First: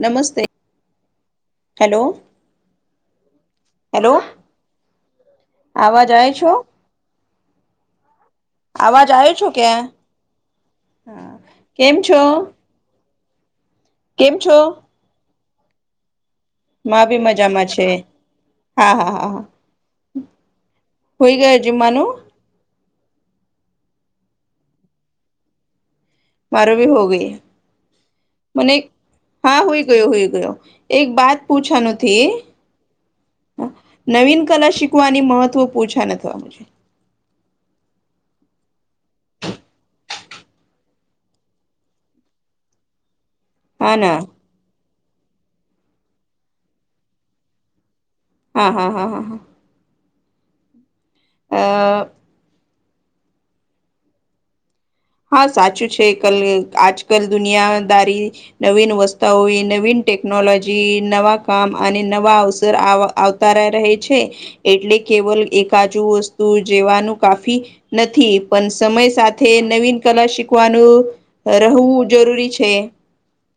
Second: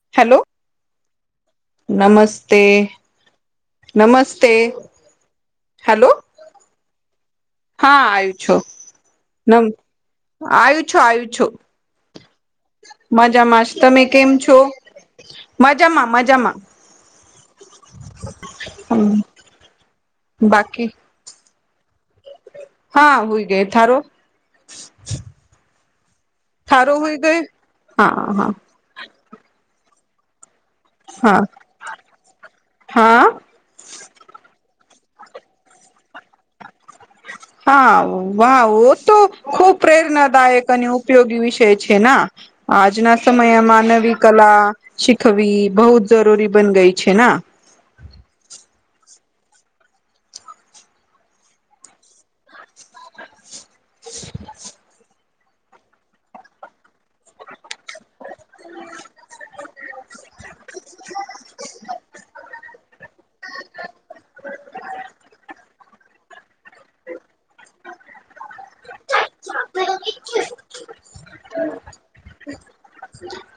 નમસ્તે. Hello hello નમસ્તે hello નમસ્તે આવાજ હાલો. આવે છો હા આયુ છો આવાજ આવે છો નમ કે હા આયુ છો આયુ છો. કેમ છો મજામાંશ, તમે કેમ છો? મજામાં મજામાં. માં બી મજામાં છે હા હા હા હા. બાકી હુઈ ગયો જીમાનુ? હા હુય ગઈ, થારો? મારો બી થારો હો હુઈ ગઈ હા હા મને હા હુય ગયો હુય ગયો એક બાત હા પૂછવાનું તી. હા હ નવીનકલા શીખવાની મહત્વ પૂછાનુ થો મને. હા વા વો તો ખુબ પ્રેરણાદાયક અને ઉપયોગી વિષય છે ના. આજના સમયમાં હા ના નવી કલા શીખવી બહુ જ જરૂરી બન ગઈ છે ના. હા હા હા હા હા. અ [inaudible] હા સાચું છે કલ આજકલ દુનિયાદારી નવીન વસ્તાઓ નવી નવીન ટેકનોલોજી, નવાં કામ અને નવા અવસર આ આવતા રહે છે. એટલે કેવલ એકાજુ વસ્તુ જેવાનું કાફી નથી પન સમય સાથે તે નવીન કલા શીખવાનું રહુ જરૂરી છે.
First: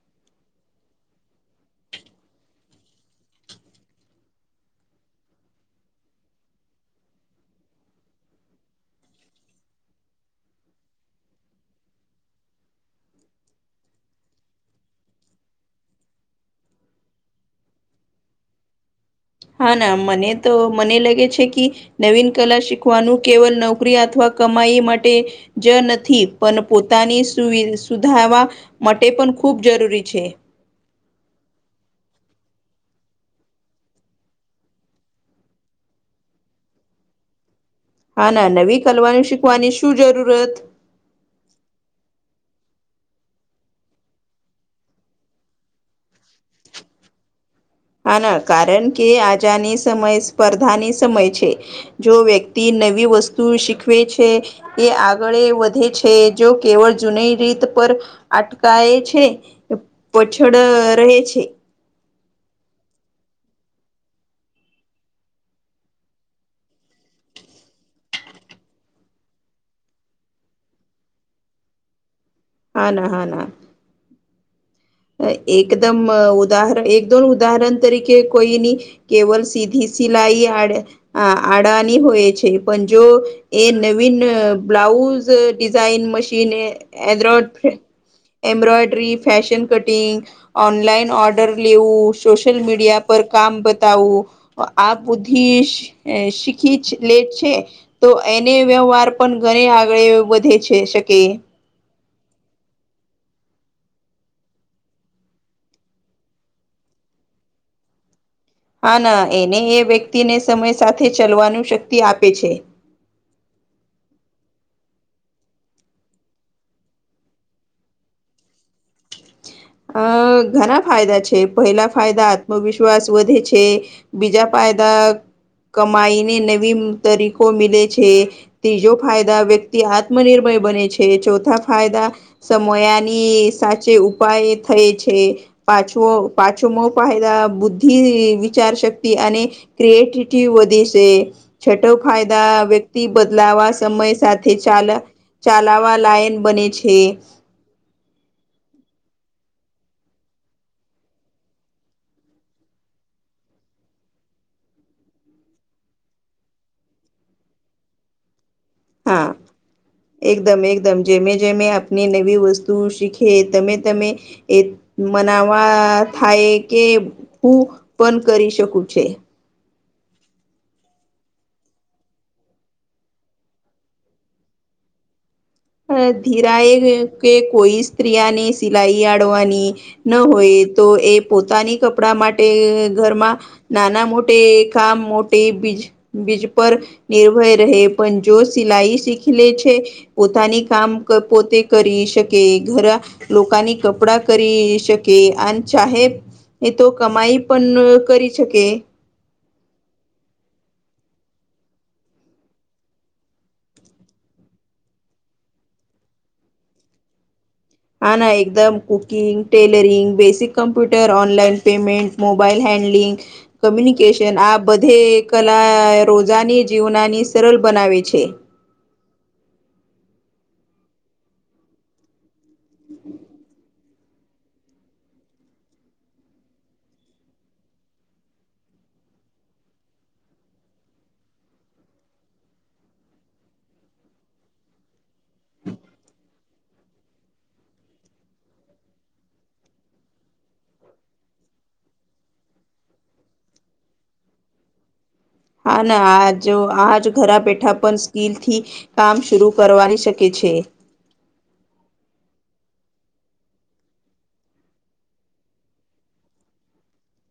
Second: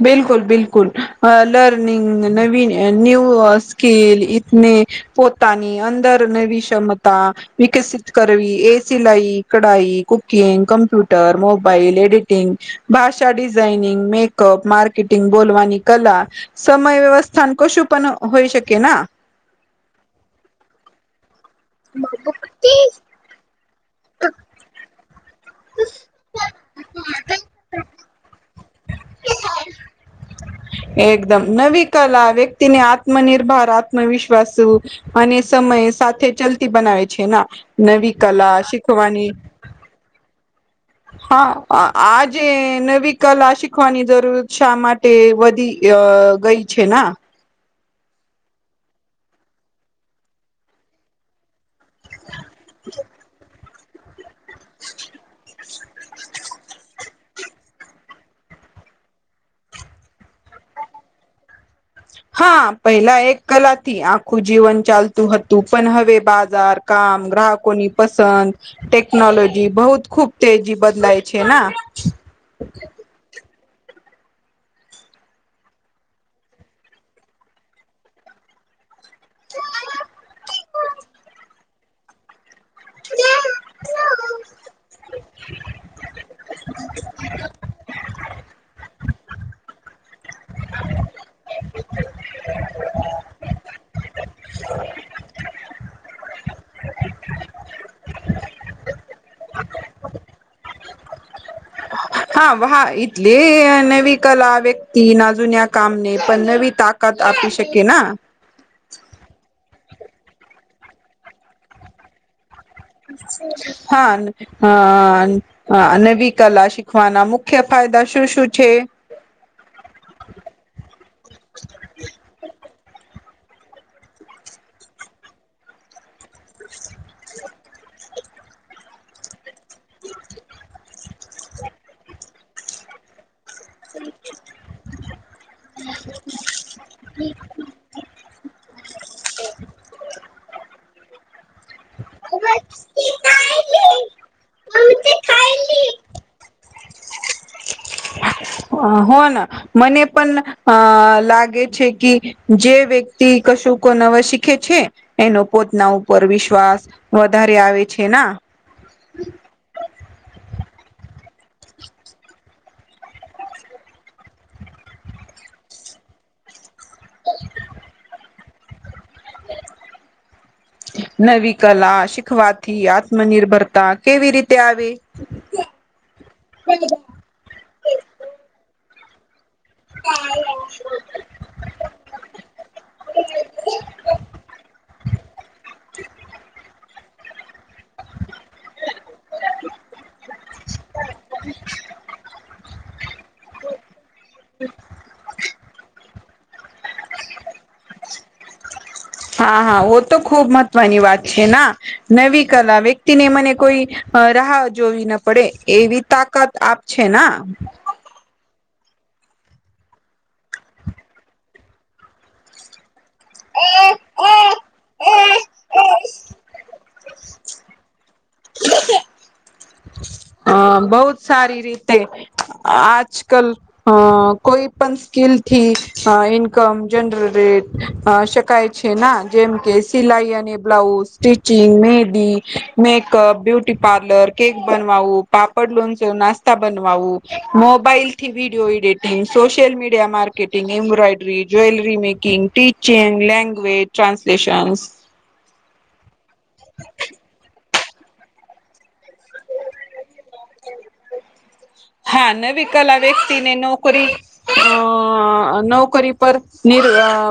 બિલકુલ બિલકુલ, અ લર્નિંગ ને નવીન ન્યૂ અ સ્કીલ ઈતની પોતાની અંદર નવી ક્ષમતા. વિકસિત કરવી એ સિલાઈ, કઢાઈ, કુકિંગ, કમ્પ્યુટર, મોબાઈલ, એડિટિંગ. ભાષા ડિઝાઈનિંગ મેક કપ, માર્કેટિંગ, બોલવાની કલા, સમય વ્યવસ્થાન કશું પણ હોઈ શકે ના. હા ના મને તો મને લાગે છે કે નવીનકલા શીખવાનું કેવલ નોકરી અથવા કમાઈ એ માટે જ નથી પણ પોતાની સુવિ સુધાવા માટે પણ ખૂબ જરૂરી છે. એકદમ, નવી કલા વ્યક્તિને આત્મનિર્ભર, આત્મવિશ્વાસુ અને સમય સાથે ચલતી બનાવે છે ના. નવી હા ના કલા નવી કલવાનું શીખવાની શું જરૂરત હા, આ જે નવી કલા શીખવાની જરૂર શા માટે વધી અ ગઈ છે ના? હા ના કારણ કે આજાની સમય સ્પર્ધાની સમય છે. જો વ્યક્તિ નવી વસ્તુ શીખવે છે એ આગળે છે જો કેવળ જૂની રીત પર અટકાય છે. પોછડ રહે છે. હા પહેલા એક કલાથી આખું જીવન ચાલતું હતું પણ હવે બાજાર કામ ગ્રાહકો ની પસંદ ટેકનોલોજી બહુત ખુબ તેજી બદલાય છે. હા ના હા ના. એકદમ ઉદાહરણ એક દોન ઉદાહરણ તરીકે કોઈની. કેવલ સીધી સિલાઈ આડવાની હોય છે પણ જો એવી ઇન બ્લાઉઝ ડિઝાઇન મશીન એન્ડડોન embroidery fashion cutting. Online order લેવું સોશલ મીડિયા પર કામ બતાવું. આ બુદ્ધિ શીખીજ લે છે. તો એને વ્યવહાર પણ ઘણી આગળ વધે છે શકે હા હા ટલે નવી કલા વ્યક્તિ ના જુન્યા કામને પણ નવી તાક કાદ આપી શકે ના. હા ના એને એ વ્યક્તિને સમય સાથે ચલવાનું શક્તિ આપે છે. હા. હા નવી કલા શીખવાના મુખ્ય ફાયદા શું શું છે. અ ઘણા ફાયદા છે પહેલા ફાયદા આત્મવિશ્વાસ વધે છે. બીજા ફાયદા કમાઈને નવી તરીકો મિલે છે ત્રીજો ફાયદા વ્યક્ આત્મનિર્ભર બને છે ચોથા ફાયદા સમયાની સાચે ઉપાય છ મો પ પાંચમો પાંચમો ફાયદા બુદ્ધિ વિચાર શક્તિ અને ક્રિએટટી વધે છે. છટો ફાયદા વ્યક્તિ બદલાવા સમય સાથે ચાલ ચલાવા લાઈન બને છે. હો ના મને પણ અ લાગે છે કે જે વ્યક્તિ કશું કો નવા શીખે છે. એનો પોતના ઉપર વિશ્વાસ વધારે આવે છે ના હા. એકદમ એકદમ જેમે જેમે આપણી નવી વસ્તુ શીખે તમે તમે એ મનાવા થાય કે હું પણ કરી શકું છે. હ. નવી કલા શીખવાથી આત્મનિર્ભરતા કેવી રીતે આવે. [inaudible] અ ધીરાએ કે કોઈ સ્ત્રીયાને સિલાઈ આડવાની. ન હોય તો એ પોતાની કપડા માટે ઘરમાં નાના મોટે કામ મોટે બીજ. બીજ પર નિર્ભય રહે પણ જો સિલાઈ શીખી લે છે. પોતાની કામ પોતે કરી શકે ઘરા લોકની કપડા કરી શકે અને ચાહે એ તો કમાઈ પણ કરી શકે. હા હા ઓ તો ખુબ મહત્વની વાત છે ના નવી કલા વ્યક્તિને મને કોઈ. રાહ જોવી ના પડે એવી તાકાત આપ છે ના. આ ના એકદમ cooking, tailoring, basic computer, online payment, mobile handling communication આ બધે કલા રોજાની જીવનાની સરળ બનાવે છે. હ બહુત સારી રીતે આજ કલ અ કોઈ પણ સ્કીલ થી ઇન્કમ જનરેટ શકાય. છે ના જેમ કે સિલાઈ અને બ્લાઉઝ, સ્ટિચિંગ મેદી મેકઅપ, બ્યુટી પાર્લર, કેક બનવાવું. પાપડ લોનચો નાસ્તા બનવાું મોબાઈલ થી વિડીિયો એડિટંગ સોશિયલ મીડિયા મા ટિંગ embroidery jewellery making teaching language translations [inaudible] હા ના આજ આજ ઘરા પેઠા પણ. સ્કીલથી કામ શરૂ કરવાની શકે છે. હા નવી કલા વ્યક્તિને નોકરી અ નોકરી પર નિ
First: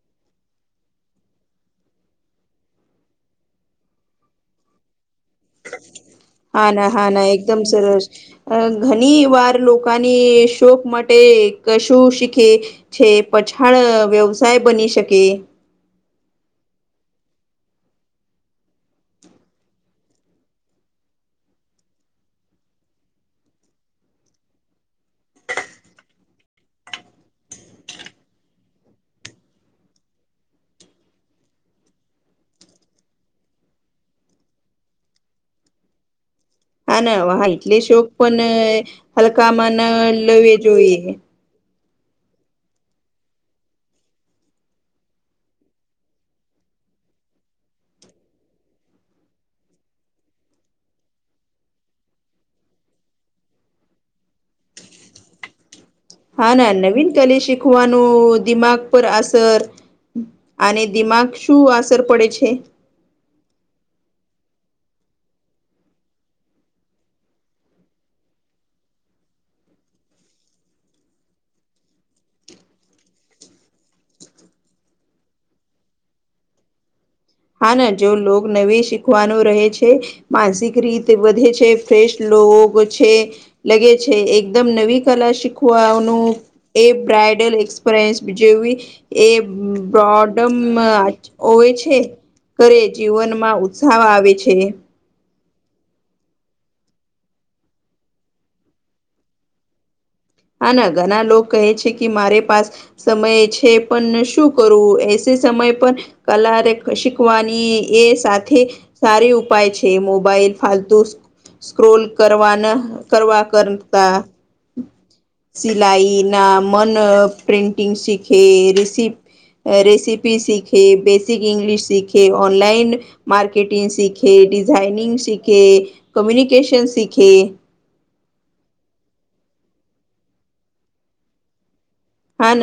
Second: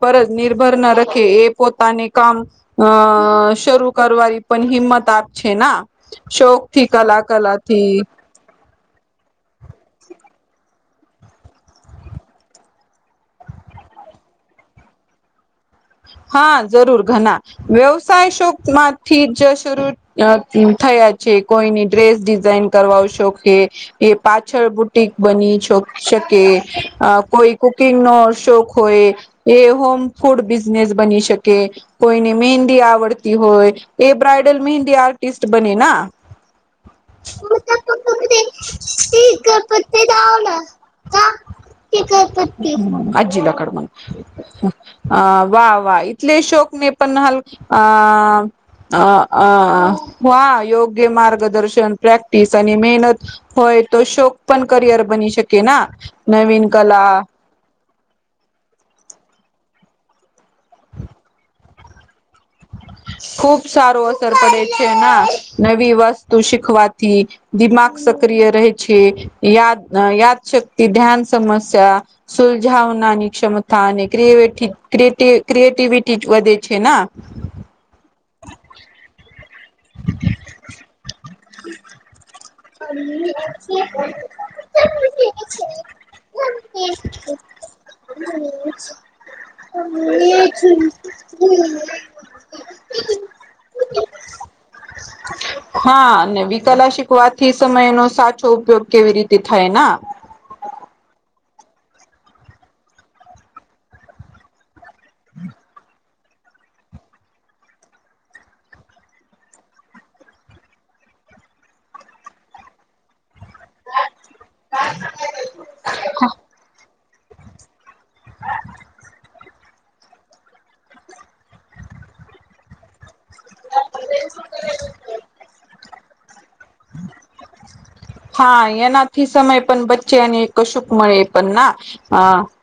પરત નિર્ભર ન રખે એ પોતાને કામ અ શરૂ કરવાની પણ હિંમત આપ છે, ના શોક હા થી ના હા કલા ના કલા એકદમ થી. સરસ. અ ઘણી વાર લોકોની શોક માટે કશું શીખે છે પછાળ વ્યવસાય બની શકે હા જરૂર ઘણા વ્યવસાય શોક માંથી જ શરૂ અ થયા છે કોઈની ડ્રેસ ડિઝાઇન કરવા શોખ એ પાછળ બુટીક બની શકે કોઈ કુકિંગ નો શોખ હોય. એ હોમ ફૂડ બિઝનેસ બની શકે. કોઈને મહેંદી આવડતી હોય એ બ્રઇડલ મહેંદી આર્ટિસ્ટ બને ના હા ના હ એટલે શોક પણ હલકામાં ના લવી જોઈએ. આજ લ કડ વાહ વાહ ટલે શોક નહી પણ હાલ અ અ અ હ યોગ્ય માર્ગદર્શન પ્રેક્ટિસ અને મહેનત. હોય તો શોક પણ કરિયર બની શકે ના નવીન કલા શખવાનું દિમાગ પર અસર અને દિમાગ શું અસર પડે છે. ખુબ સારો અસર પડે છે, ના નવી વસ્તુ શીખવાથી. દિમાગ સક્રિય રહેહી છે. યાદ યાદ શક્તિ ધ્યાન સમસ્યા સુલઝાવનાની ક્ષમતા અને ક્ર ક્રિએટીિવિટી વધે છે. હા ના જો લો નવી શીખવાનું રહે છે. માનસિક રીત વધે છે ફ્રેશ રગ છે લગે છે. એકદમ નવી કલા શીખવાનું એ બ્રાયડલ એક્સપરયન્સ બી જેવી એ બ્રડમ હો છે. કરે જીવનમાં ઉત્સાહ આવે છે. [inaudible] હા વિકલા શીખવાથી સમયનો સાચો ઉપયોગ કેવી રીતે થાય હા, ના ઘણા લોકો કહે છે, કે મારે પાસ સમય છે. પણ શું કરવુ એસી સમય પણ કલા શીખવાની એ સાથે સારી ઉપાય છે, મોબાઈલ ફાલતુ સ્ક્રોલ કરવાના કરવા કરતા સિલાઈ ના મન પ્રિન્ટિંગ શીખે રિપ રેસીિપી સીખે બેસિક ગ્લિશ સીખે ઓનલાઈન માર્કરકેટિંગ શીખે ડિઝાઇનિંગ શીખે કમ્યુનિકેશન શીખે. હા એનાથી સમય પણ બચ્ચેને કશુક મળે એ પણ ના હા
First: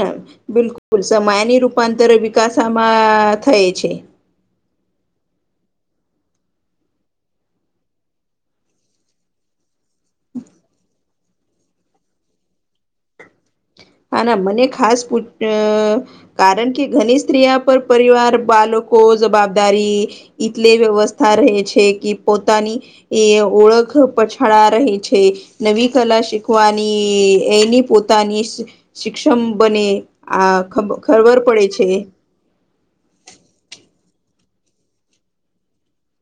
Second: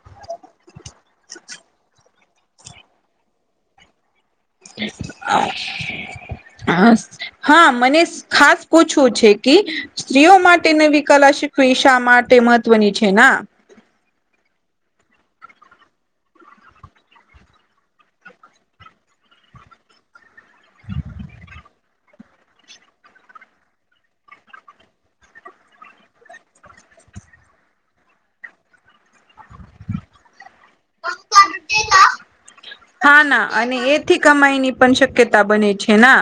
બિલકુલ સમયની રૂપાંતર વિકાસમાં થાય છે. એ હ હા મને ખાસ પૂછવું છે કે સ્ત્રીઓ માટેને એ વી કલા શીખવી શા માટે મહત્વની છે ના હા ના મને ખાસ પૂ કારણ કે ઘની સ્ત્રીિયા પર પરિવાર, બાળકો, જવાબદારી એટલે વ્યવસ્થા રહે છે, કે પોતાની. એ ઓળખ પછાડા રહી છે. નવી કલા શીખવાની એની પોતાની શિક્ષમ બને આ ખ ખરબર પડે છે. હા ના અને એથી કમાઈની પણ શક્યતા બને છે ના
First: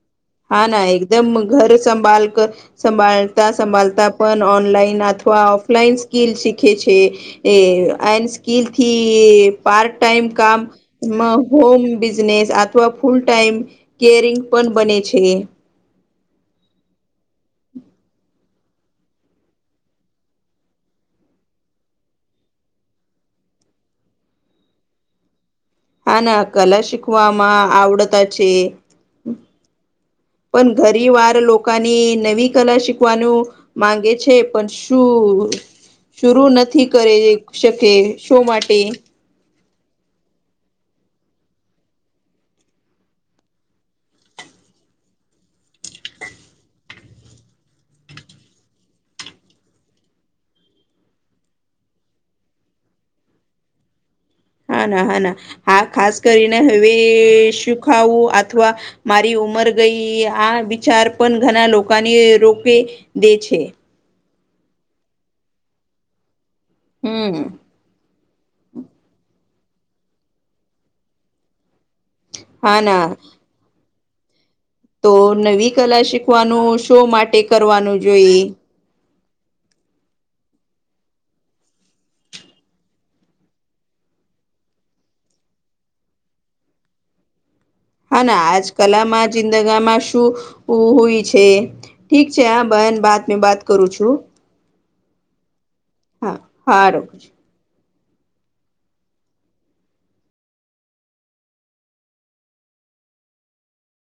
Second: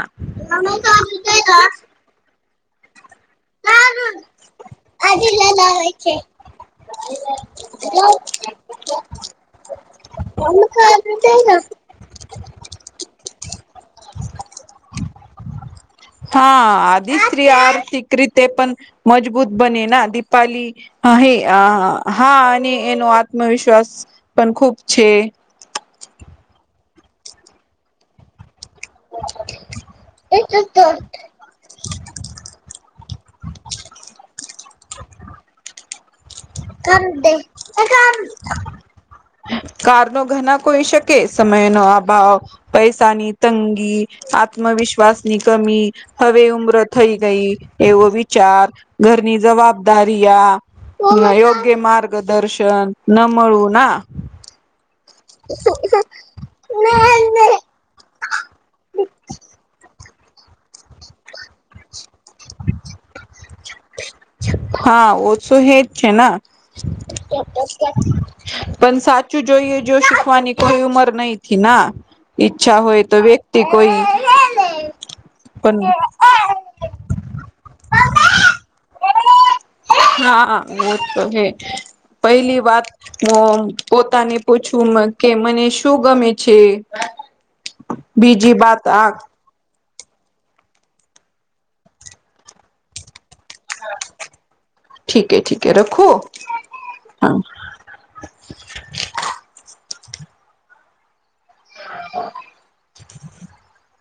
હા ના એકદમ ઘર સંભાળ કર સંભાળતા સંભાળતા પણ ઓનલાઈન અથવા ઓફલાઈન સ્કીલ શીખે છે. એ આ સ્કીલથી પાર્ટ ટાઈમ કામ. હોમ બિઝનેસ અથવા ફૂલ ટાઈમ કેરિંગ પણ બને છે. હા આદિ સ્ત્રી આર્થિક રીતે પણ મજબૂત બને ના દિપાલી. હા હે હા અને એનો આત્મવિશ્વાસ પણ ખુબ છે. હા ના કલા શીખવામાં આવડતા છે. પણ ઘરી વાર લો ની નવી કલા શીખવાનું માંગે છે પણ શું? શરું નથી કર શકે શો માટે. કાર નો ઘણા કોઈ શકે સમય નો અભાવ, પૈસાની તંગી, આત્મવિશ્વાસ ની કમી હવે ઉમ્ર થઈ ગઈ એવો વિચાર ઘરની જવાબદારી આ યોગ્ય માર્ગદર્શન ન મળળું ના હા ના હા ના હા ખાસ કરીને હવે સુખાવું અથવા મારી ઉમર ગઈ આ વિચાર પણ ઘણા લોકોને રોકે દે છે. હા ઓ તો હે જ છે ના હમ પણ સાચું જોઈએ જો શીખવાની કોઈ ઉમર નહ થી ના ઈચ્છા હા હોય ના તો વ્યક્તિ કોઈ તો નવી પણ કલા શીખવાનું શો માટે કરવાનું જોઈએ. હા એ તો હે પહેલી વાત હ પોતાને પૂછું કે મને શું ગમે છે? બીજી બાત આ જિંદગામાં શું હોય છે ઠીક છે આ બહેન બાત મે બાત કરું છું. ઠીકે ઠીકે રખુ હા હારું હા [inaudible]